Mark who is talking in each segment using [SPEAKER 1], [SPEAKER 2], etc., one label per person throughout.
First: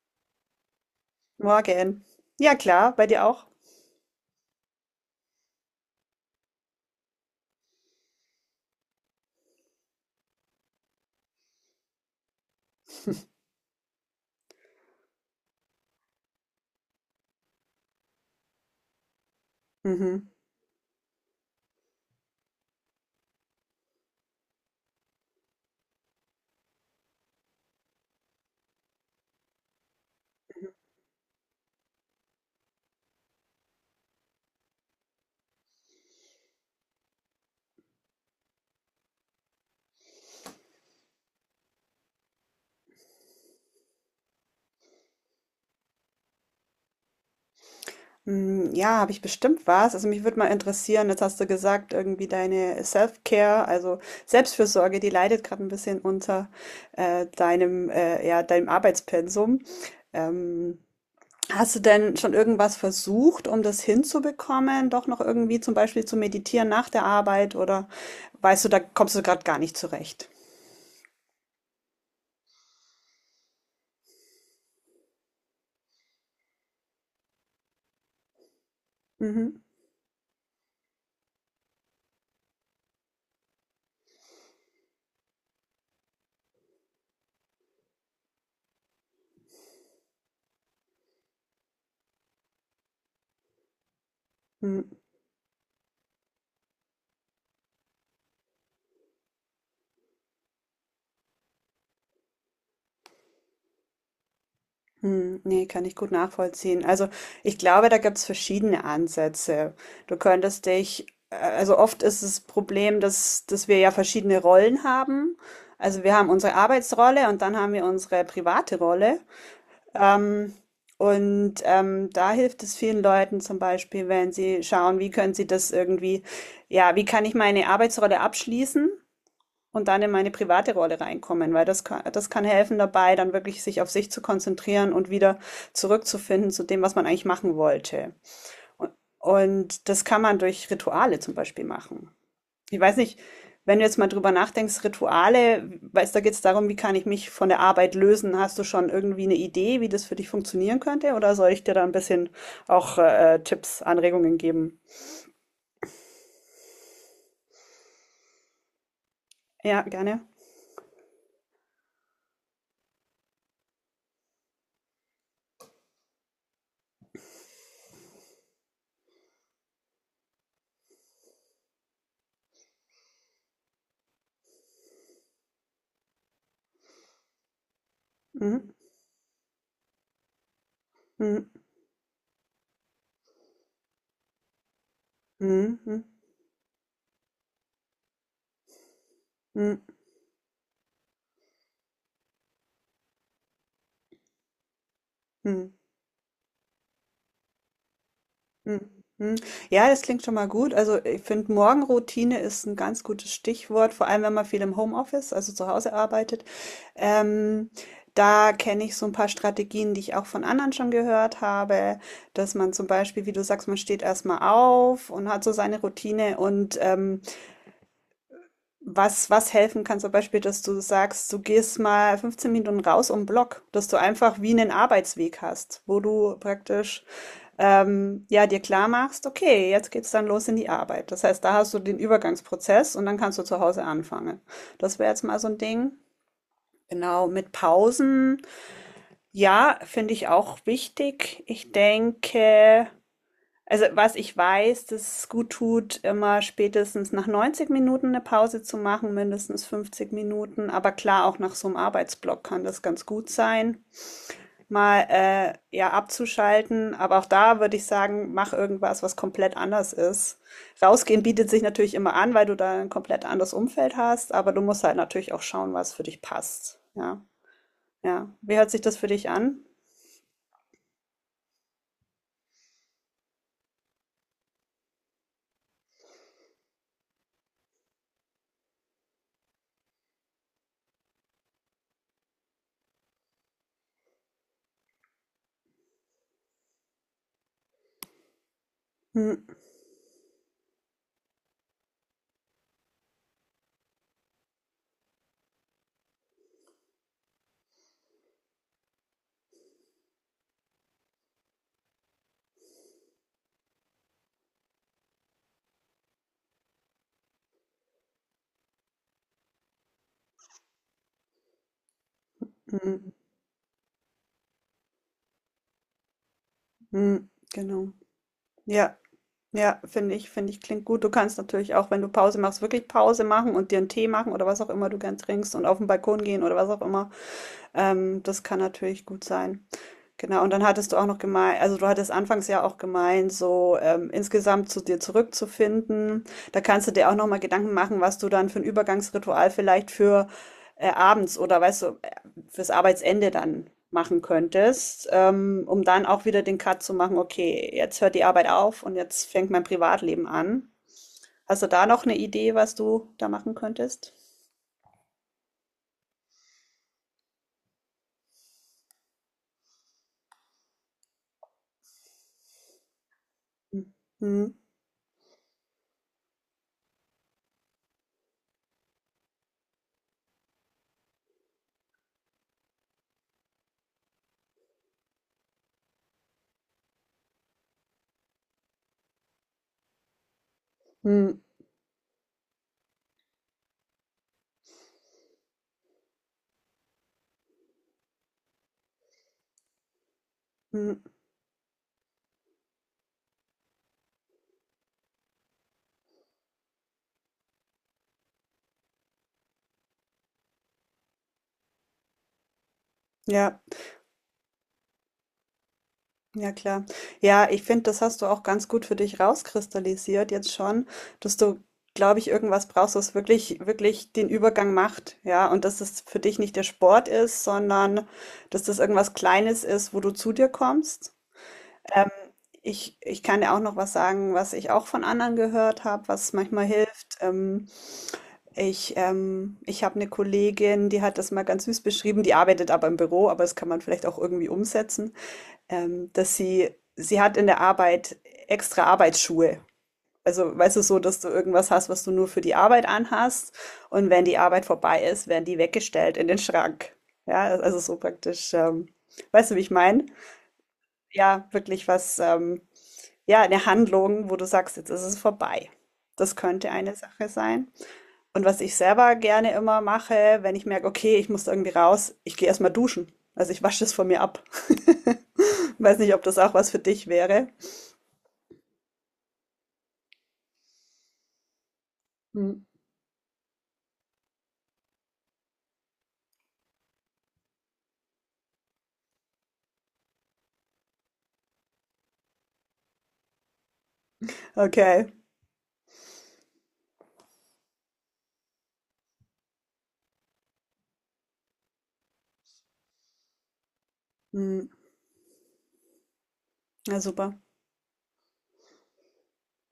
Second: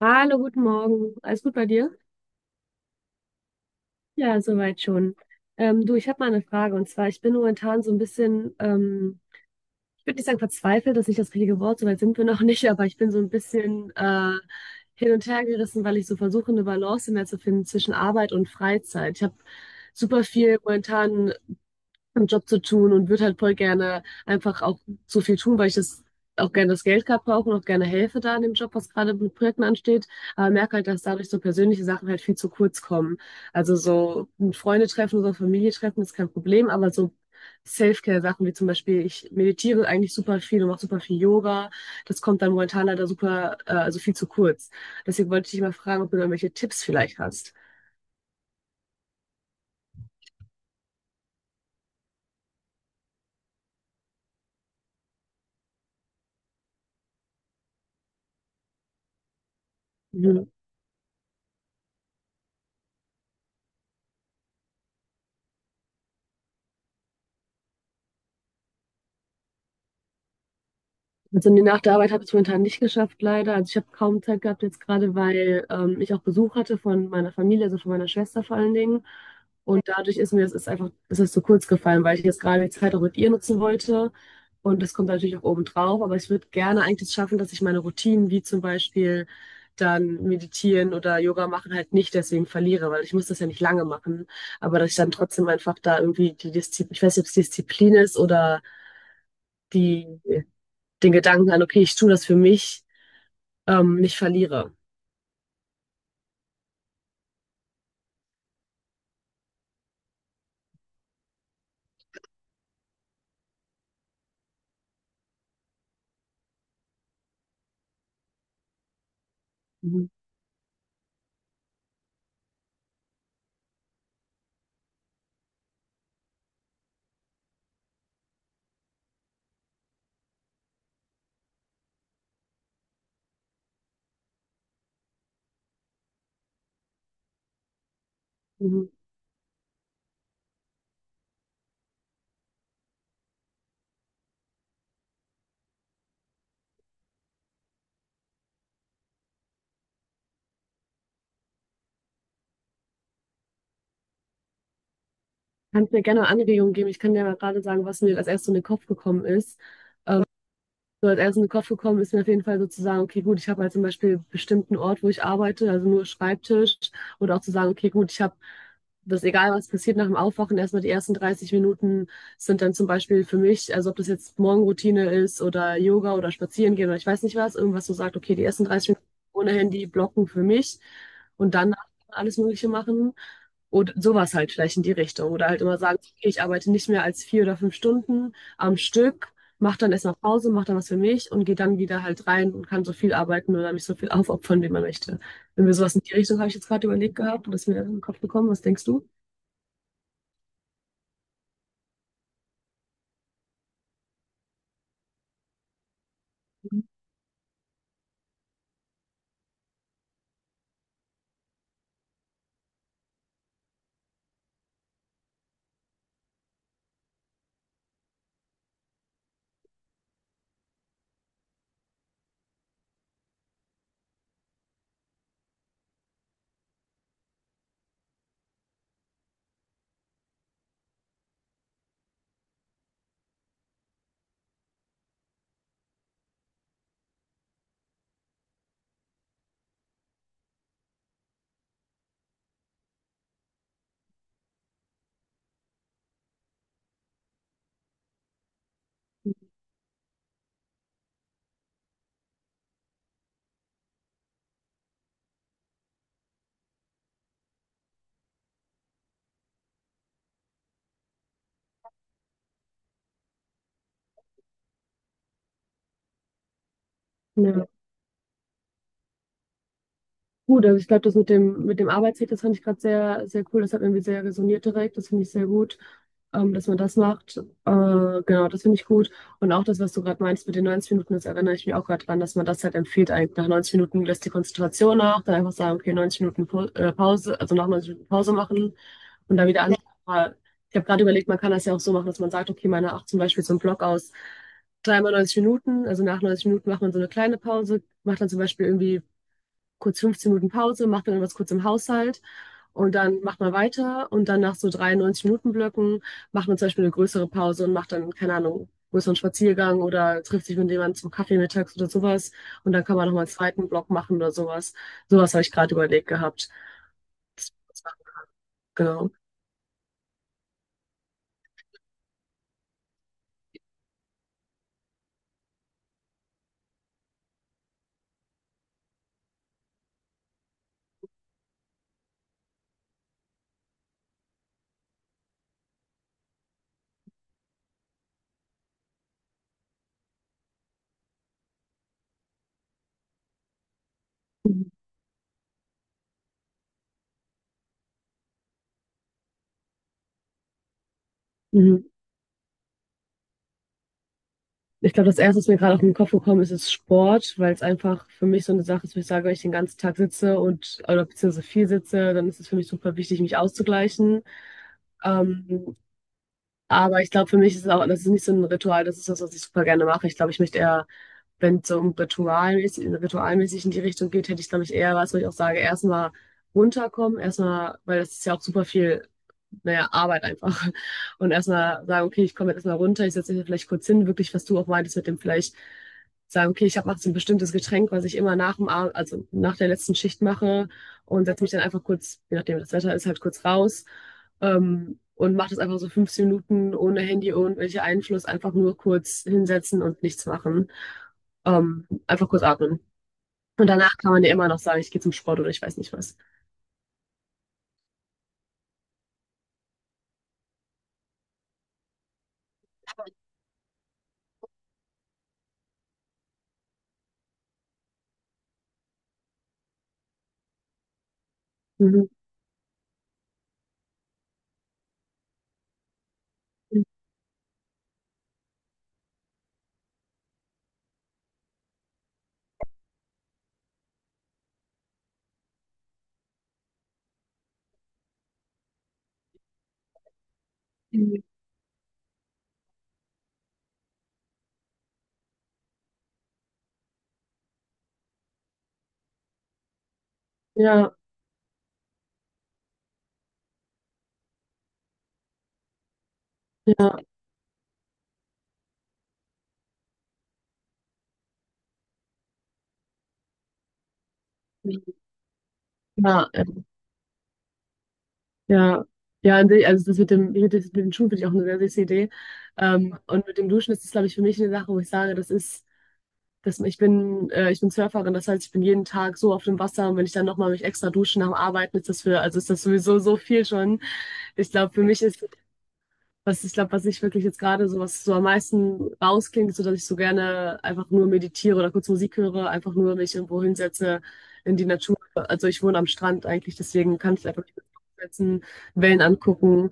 [SPEAKER 1] Hallo, guten Morgen. Alles gut bei dir?
[SPEAKER 2] Morgen. Ja, klar, bei dir auch?
[SPEAKER 1] Ja, soweit schon. Du, ich habe mal eine Frage, und zwar ich bin momentan so ein bisschen, ich würde nicht sagen verzweifelt, das ist nicht das richtige Wort, soweit sind wir noch nicht, aber ich bin so ein bisschen hin und her gerissen, weil ich so versuche, eine Balance mehr zu finden zwischen Arbeit und Freizeit. Ich habe super
[SPEAKER 2] Mhm.
[SPEAKER 1] viel momentan einen Job zu tun und würde halt voll gerne einfach auch so viel tun, weil ich das auch gerne, das Geld gerade brauche und auch gerne helfe da in dem Job, was gerade mit Projekten ansteht. Aber merke halt, dass dadurch so persönliche Sachen halt viel zu kurz kommen. Also so ein Freunde treffen oder Familie treffen ist kein Problem, aber so Self-Care-Sachen wie zum Beispiel, ich meditiere eigentlich super viel und mache super viel Yoga. Das kommt dann momentan leider super, also viel zu kurz. Deswegen wollte ich dich mal fragen, ob du da irgendwelche Tipps vielleicht hast.
[SPEAKER 2] Ja, habe ich bestimmt was. Also mich würde mal interessieren, jetzt hast du gesagt, irgendwie deine Self-Care, also Selbstfürsorge, die leidet gerade ein bisschen unter deinem, ja, deinem Arbeitspensum.
[SPEAKER 1] Mhm.
[SPEAKER 2] Ähm, Hast du denn schon irgendwas versucht, um das hinzubekommen? Doch noch irgendwie zum Beispiel zu meditieren nach der Arbeit oder weißt du, da kommst du gerade gar nicht zurecht?
[SPEAKER 1] Also nee, nach der Arbeit habe ich es momentan nicht geschafft, leider. Also ich habe kaum Zeit gehabt jetzt gerade, weil ich auch Besuch hatte von meiner Familie, also von meiner Schwester vor allen Dingen.
[SPEAKER 2] Mhm.
[SPEAKER 1] Und dadurch ist mir das, ist einfach, das ist zu kurz gefallen, weil ich jetzt gerade die Zeit auch mit ihr nutzen wollte. Und das kommt natürlich auch oben drauf. Aber ich würde gerne eigentlich schaffen, dass ich meine Routinen, wie zum Beispiel dann meditieren oder Yoga machen, halt nicht deswegen verliere, weil ich muss das ja nicht lange machen. Aber
[SPEAKER 2] Mm.
[SPEAKER 1] dass ich dann trotzdem einfach da irgendwie die Disziplin, ich weiß nicht, ob es Disziplin ist, oder die, den Gedanken an, okay, ich tue das für mich, nicht verliere.
[SPEAKER 2] Nee, kann ich gut nachvollziehen. Also ich glaube, da gibt's verschiedene Ansätze. Du könntest dich, also oft ist das Problem, dass wir ja verschiedene Rollen haben. Also wir haben unsere Arbeitsrolle und dann haben wir unsere private Rolle.
[SPEAKER 1] Mhm.
[SPEAKER 2] Ähm, da hilft es vielen Leuten zum Beispiel, wenn sie schauen, wie können sie das irgendwie, ja, wie kann ich meine Arbeitsrolle abschließen und dann in meine private Rolle reinkommen, weil das kann helfen dabei, dann wirklich sich auf sich zu konzentrieren und wieder zurückzufinden zu dem, was man eigentlich machen wollte.
[SPEAKER 1] Mhm.
[SPEAKER 2] Und, und das kann man durch Rituale zum Beispiel machen. Ich weiß nicht, wenn du jetzt mal drüber nachdenkst, Rituale, weißt, da geht es darum, wie kann ich mich von der Arbeit lösen? Hast du schon irgendwie eine Idee, wie das für dich funktionieren könnte? Oder soll ich dir da ein bisschen auch Tipps, Anregungen geben?
[SPEAKER 1] Kannst mir gerne Anregungen geben. Ich kann dir mal gerade sagen, was mir als erstes in den Kopf gekommen ist.
[SPEAKER 2] Ja,
[SPEAKER 1] Ähm,
[SPEAKER 2] gerne.
[SPEAKER 1] So als erstes in den Kopf gekommen ist mir auf jeden Fall so zu sagen, okay, gut, ich habe halt zum Beispiel bestimmten Ort, wo ich arbeite, also nur Schreibtisch. Oder auch zu sagen, okay, gut, ich habe das, egal was passiert nach dem Aufwachen, erstmal die ersten 30 Minuten sind dann zum Beispiel für mich, also ob das jetzt Morgenroutine ist oder Yoga oder Spazieren gehen oder ich weiß nicht was, irgendwas, so sagt, okay, die
[SPEAKER 2] Mhm.
[SPEAKER 1] ersten 30 Minuten ohne Handy blocken für mich
[SPEAKER 2] Mhm.
[SPEAKER 1] und dann alles Mögliche machen. Und sowas halt vielleicht in die Richtung. Oder halt immer sagen,
[SPEAKER 2] Mhm.
[SPEAKER 1] okay, ich arbeite nicht mehr als 4 oder 5 Stunden am Stück, mach dann
[SPEAKER 2] Mhm.
[SPEAKER 1] erstmal Pause, mach dann was für mich und gehe dann wieder halt rein und kann so viel arbeiten oder mich so viel aufopfern, wie man möchte. Wenn
[SPEAKER 2] Mhm.
[SPEAKER 1] wir sowas in die Richtung, habe ich jetzt gerade überlegt gehabt und das ist mir in den Kopf gekommen. Was denkst du?
[SPEAKER 2] Mhm. Ja, das klingt schon mal gut. Also ich finde, Morgenroutine ist ein ganz gutes Stichwort, vor allem wenn man viel im Homeoffice, also zu Hause arbeitet. Ähm, Da kenne ich so ein paar Strategien, die ich auch von anderen schon gehört habe, dass man zum Beispiel, wie du sagst, man steht erstmal auf und hat so seine Routine und was helfen kann, zum Beispiel, dass du sagst, du gehst mal 15 Minuten raus um den Block, dass du einfach wie einen Arbeitsweg hast, wo du praktisch ja, dir klar machst, okay, jetzt geht's dann los in die Arbeit. Das heißt, da hast du den Übergangsprozess und dann kannst du zu Hause anfangen. Das wäre jetzt mal so ein Ding. Genau, mit Pausen, ja, finde ich auch wichtig. Ich denke, also was ich weiß, dass es gut tut, immer spätestens nach 90 Minuten eine Pause zu machen, mindestens 50 Minuten. Aber klar, auch nach so einem Arbeitsblock kann das ganz gut sein mal ja abzuschalten. Aber auch da würde ich sagen, mach irgendwas, was komplett anders ist. Rausgehen bietet sich natürlich immer an, weil du da ein komplett anderes Umfeld hast, aber du musst halt natürlich auch schauen, was für dich passt. Ja,
[SPEAKER 1] Ja.
[SPEAKER 2] ja. Wie hört sich das für dich an?
[SPEAKER 1] Gut, also ich glaube, das mit dem Arbeitsweg, das fand ich gerade sehr, sehr cool. Das hat irgendwie sehr resoniert direkt. Das finde ich sehr gut, dass man das macht. Genau, das finde ich gut. Und auch das, was du gerade meinst mit den 90 Minuten, das erinnere ich mich auch gerade dran, dass man das halt empfiehlt. Eigentlich nach 90 Minuten lässt die Konzentration nach, dann einfach sagen, okay, 90 Minuten Pause, also nach 90 Minuten Pause machen
[SPEAKER 2] Hm,
[SPEAKER 1] und dann wieder an. Ja, aber ich habe gerade überlegt, man kann das ja auch so machen, dass man sagt, okay, meine acht zum Beispiel so einen Block aus dreimal 90 Minuten, also nach 90 Minuten macht man so eine kleine Pause, macht dann zum Beispiel irgendwie kurz 15 Minuten Pause, macht dann irgendwas kurz im Haushalt und dann macht man weiter und dann nach so 93 Minuten Blöcken macht man zum Beispiel eine größere Pause und macht dann, keine Ahnung, größeren Spaziergang oder trifft sich mit jemandem zum Kaffee mittags oder sowas und dann kann man
[SPEAKER 2] hm,
[SPEAKER 1] nochmal einen zweiten Block machen oder sowas. Sowas habe ich gerade überlegt gehabt.
[SPEAKER 2] hm,
[SPEAKER 1] Das
[SPEAKER 2] genau.
[SPEAKER 1] war,
[SPEAKER 2] Ja,
[SPEAKER 1] genau.
[SPEAKER 2] ja, finde ich, klingt gut. Du kannst natürlich auch, wenn du Pause machst, wirklich Pause machen und dir einen Tee machen oder was auch immer du gern trinkst und auf den Balkon gehen oder was auch immer. Das kann natürlich gut sein. Genau, und dann hattest du auch noch gemeint also, du hattest anfangs ja auch gemeint, so, insgesamt zu dir zurückzufinden. Da kannst du dir auch noch mal Gedanken machen, was du dann für ein Übergangsritual vielleicht für, abends oder weißt du, fürs Arbeitsende dann machen könntest, um dann auch wieder den Cut zu machen: „Okay, jetzt hört die Arbeit auf und jetzt fängt mein Privatleben an.“ Hast du da
[SPEAKER 1] Mhm.
[SPEAKER 2] noch eine Idee, was du da machen könntest?
[SPEAKER 1] Ich glaube, das Erste, was mir gerade auf den Kopf gekommen ist, ist Sport, weil es einfach für mich so eine Sache ist, wo ich sage, wenn ich den ganzen Tag sitze und oder beziehungsweise viel sitze, dann ist es für mich super wichtig, mich
[SPEAKER 2] Mhm.
[SPEAKER 1] auszugleichen.
[SPEAKER 2] Mhm.
[SPEAKER 1] Ähm, Aber ich glaube, für mich ist es auch, das ist nicht so ein Ritual, das ist das, was ich super gerne mache. Ich glaube, ich möchte eher, wenn es so um ritualmäßig, ritualmäßig in die Richtung geht, hätte ich, glaube ich, eher was, wo ich auch sage, erstmal runterkommen, erstmal, weil das ist ja auch super viel, naja, Arbeit einfach. Und
[SPEAKER 2] Mhm.
[SPEAKER 1] erstmal sagen, okay, ich komme jetzt erstmal runter, ich setze mich hier vielleicht kurz hin, wirklich, was du auch meintest mit dem vielleicht sagen, okay, ich habe jetzt ein bestimmtes Getränk, was ich immer nach dem Abend, also nach der letzten Schicht mache
[SPEAKER 2] Mhm.
[SPEAKER 1] und setze mich dann einfach kurz, je nachdem wie das Wetter ist, halt kurz raus, und mache das einfach so 15 Minuten ohne Handy, ohne welchen Einfluss, einfach nur kurz hinsetzen und nichts machen. Einfach kurz atmen.
[SPEAKER 2] Ja.
[SPEAKER 1] Und danach kann man ja immer noch sagen, ich gehe zum Sport oder ich weiß nicht was.
[SPEAKER 2] Ja, klar. Ja, ich finde, das hast du auch ganz gut für dich rauskristallisiert jetzt schon, dass du, glaube ich, irgendwas brauchst, was wirklich, wirklich den Übergang macht. Ja, und dass es für dich nicht der Sport ist, sondern dass das irgendwas Kleines ist, wo du zu dir kommst.
[SPEAKER 1] Mhm.
[SPEAKER 2] Ähm, ich kann dir auch noch was sagen, was ich auch von anderen gehört habe, was manchmal hilft. Ich habe eine Kollegin, die hat das mal ganz süß beschrieben, die arbeitet aber im Büro, aber das kann man vielleicht auch irgendwie umsetzen dass sie hat in der Arbeit extra Arbeitsschuhe. Also, weißt du, so, dass du irgendwas hast, was du nur für die Arbeit anhast. Und wenn die Arbeit vorbei ist, werden die weggestellt in den Schrank. Ja, also so praktisch, weißt du, wie ich meine?
[SPEAKER 1] Ja,
[SPEAKER 2] Ja, wirklich was, ja, eine Handlung, wo du sagst, jetzt ist es vorbei. Das könnte eine
[SPEAKER 1] ja,
[SPEAKER 2] Sache sein. Und was ich selber gerne immer mache, wenn ich merke, okay, ich muss irgendwie raus, ich gehe erstmal duschen. Also ich wasche es von mir ab. Weiß nicht, ob
[SPEAKER 1] ja,
[SPEAKER 2] das auch was für dich wäre.
[SPEAKER 1] ja. Ja, und ich- also das mit dem, mit dem mit den Schuhen finde ich auch eine sehr süße Idee.
[SPEAKER 2] Hm.
[SPEAKER 1] Und mit dem Duschen ist das, glaube ich, für mich eine Sache, wo ich sage, das ist das, ich bin Surferin, das heißt, ich bin jeden Tag so auf dem Wasser und wenn ich dann nochmal mich extra dusche nach dem Arbeiten, ist das für, also ist das sowieso so viel schon. Ich glaube, für mich
[SPEAKER 2] Okay.
[SPEAKER 1] ist, was ich glaube, was ich wirklich jetzt gerade so, was so am meisten rausklingt, ist so, dass ich so gerne einfach nur meditiere oder kurz Musik höre, einfach nur mich irgendwo hinsetze in die
[SPEAKER 2] Hm.
[SPEAKER 1] Natur. Also ich wohne am Strand eigentlich, deswegen
[SPEAKER 2] Ja,
[SPEAKER 1] kann ich
[SPEAKER 2] super.
[SPEAKER 1] einfach nicht setzen, Wellen angucken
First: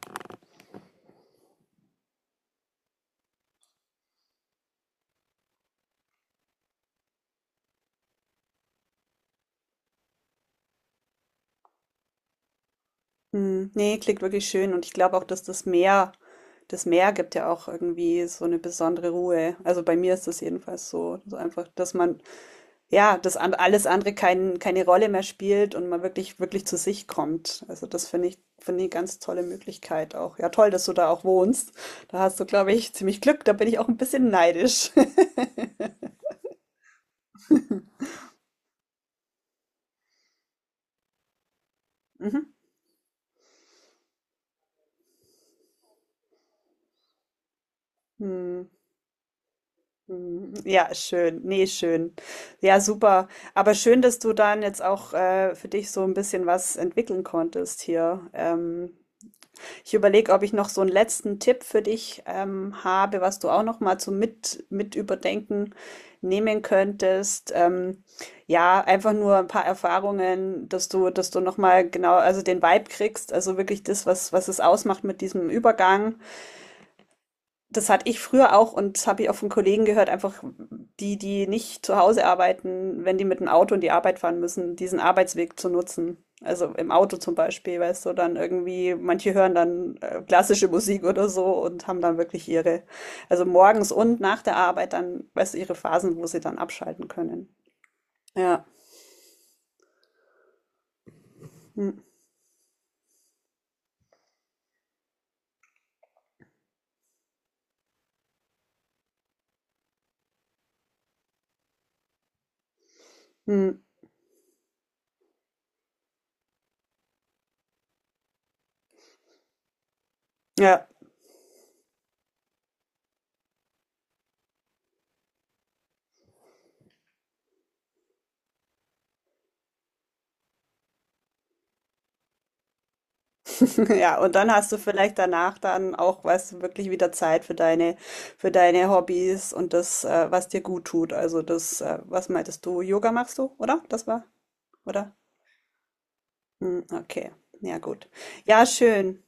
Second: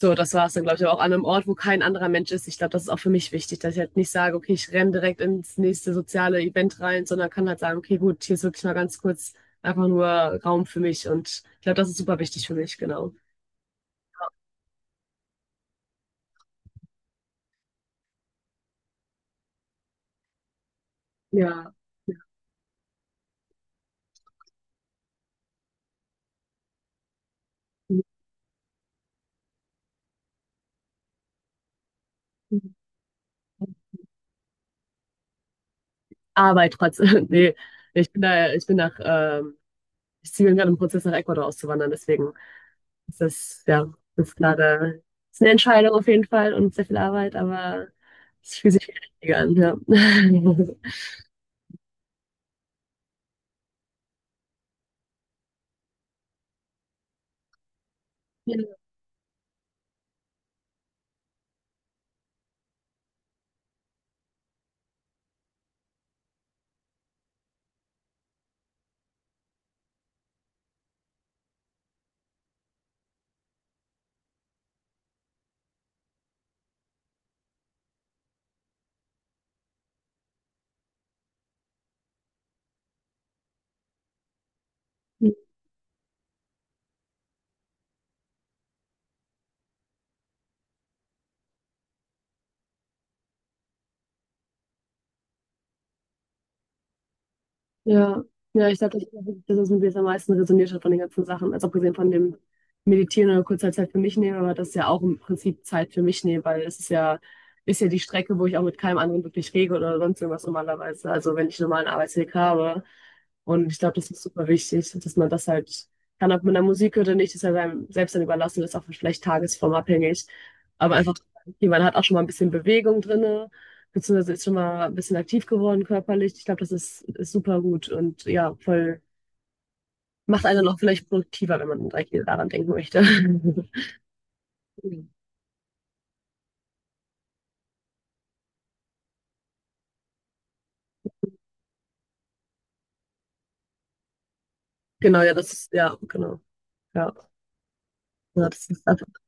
[SPEAKER 1] so, das war es dann, glaube ich, aber auch an einem Ort, wo kein anderer Mensch ist. Ich glaube, das ist auch für mich wichtig, dass ich halt nicht sage, okay, ich renne direkt ins nächste soziale Event rein, sondern kann halt sagen, okay, gut, hier ist wirklich mal ganz kurz einfach nur Raum für mich. Und ich glaube, das ist super wichtig für mich, genau.
[SPEAKER 2] Hm. Nee, klingt wirklich schön. Und ich glaube auch, dass das Meer gibt ja auch irgendwie so eine besondere Ruhe. Also bei mir ist das jedenfalls so. Also einfach,
[SPEAKER 1] Ja.
[SPEAKER 2] dass man, ja, dass an- alles andere kein, keine Rolle mehr spielt und man wirklich, wirklich zu sich kommt. Also das finde ich eine ganz tolle Möglichkeit auch. Ja, toll, dass du da auch wohnst. Da hast du, glaube ich, ziemlich Glück. Da bin ich auch ein bisschen neidisch.
[SPEAKER 1] Arbeit trotzdem. Nee, ich bin da, ich bin nach, ich ziehe gerade im Prozess nach Ecuador auszuwandern, deswegen
[SPEAKER 2] Mhm.
[SPEAKER 1] ist das, ja, ist gerade, ist eine Entscheidung auf jeden Fall und sehr viel Arbeit, aber es
[SPEAKER 2] Hm.
[SPEAKER 1] fühlt sich viel richtiger an, ja.
[SPEAKER 2] Mhm. Ja, schön. Nee, schön. Ja, super. Aber schön, dass du dann jetzt auch für dich so ein bisschen was entwickeln konntest hier.
[SPEAKER 1] Ja.
[SPEAKER 2] Ich überlege, ob ich noch so einen letzten Tipp für dich habe, was du auch noch mal zum mit überdenken nehmen könntest. Ja, einfach nur ein paar Erfahrungen, dass du noch mal genau, also den Vibe kriegst, also wirklich das, was es ausmacht mit diesem Übergang. Das hatte ich früher auch und das habe ich auch von Kollegen gehört, einfach die nicht zu Hause arbeiten, wenn die mit dem Auto in die Arbeit fahren müssen, diesen Arbeitsweg zu nutzen. Also im Auto zum Beispiel, weißt du, dann irgendwie, manche hören dann klassische Musik oder so und haben dann wirklich ihre, also morgens und nach der Arbeit dann, weißt du, ihre Phasen, wo sie dann abschalten können.
[SPEAKER 1] Ja,
[SPEAKER 2] Ja.
[SPEAKER 1] ja, ich glaube, das ist auch wirklich das, was mit mir jetzt am meisten resoniert hat von den ganzen Sachen. Also
[SPEAKER 2] Hm.
[SPEAKER 1] abgesehen von dem Meditieren oder kurzer Zeit für mich nehmen, aber das ist ja auch im Prinzip Zeit für mich nehmen, weil es ist ja die Strecke, wo ich auch mit keinem anderen wirklich rede oder sonst irgendwas normalerweise. Also wenn ich einen normalen Arbeitsweg habe.
[SPEAKER 2] Hm.
[SPEAKER 1] Und ich glaube, das ist super wichtig, dass man das halt kann, ob man da Musik hört oder nicht, ist ja seinem selbst dann überlassen, das ist auch vielleicht tagesformabhängig.
[SPEAKER 2] Ja.
[SPEAKER 1] Aber einfach, okay, man hat auch schon mal ein bisschen Bewegung drin beziehungsweise ist schon mal ein bisschen aktiv geworden körperlich. Ich glaube, das ist, ist super gut und ja, voll, macht einen noch vielleicht produktiver, wenn man direkt wieder daran denken möchte.
[SPEAKER 2] Ja, und dann hast du vielleicht danach dann auch, weißt du, wirklich wieder Zeit für deine Hobbys und das, was dir gut tut. Also das, was meintest du? Yoga machst du, oder? Das war, oder?
[SPEAKER 1] Genau, ja, das ist, ja, genau.
[SPEAKER 2] Hm,
[SPEAKER 1] Ja,
[SPEAKER 2] okay. Ja, gut.
[SPEAKER 1] ja,
[SPEAKER 2] Ja,
[SPEAKER 1] das ist,
[SPEAKER 2] schön.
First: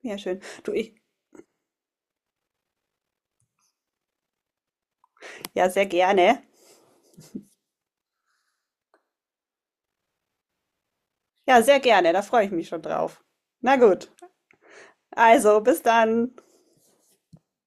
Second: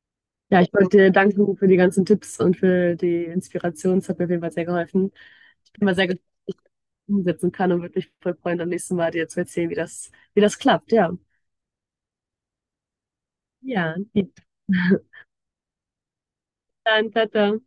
[SPEAKER 2] Ja, schön.
[SPEAKER 1] ja,
[SPEAKER 2] Du,
[SPEAKER 1] ich
[SPEAKER 2] ich,
[SPEAKER 1] wollte dir danken für die ganzen Tipps und für die Inspiration. Es hat mir auf jeden Fall sehr geholfen.
[SPEAKER 2] ja,
[SPEAKER 1] Ich bin
[SPEAKER 2] sehr
[SPEAKER 1] mal sehr gespannt,
[SPEAKER 2] gerne.
[SPEAKER 1] wie ich das umsetzen kann und würde mich voll freuen, am nächsten Mal dir zu erzählen, wie das klappt. Ja,
[SPEAKER 2] Ja, sehr gerne. Da freue ich mich schon drauf. Na
[SPEAKER 1] ja,
[SPEAKER 2] gut.
[SPEAKER 1] lieb.
[SPEAKER 2] Also, bis dann.
[SPEAKER 1] Dann, tata.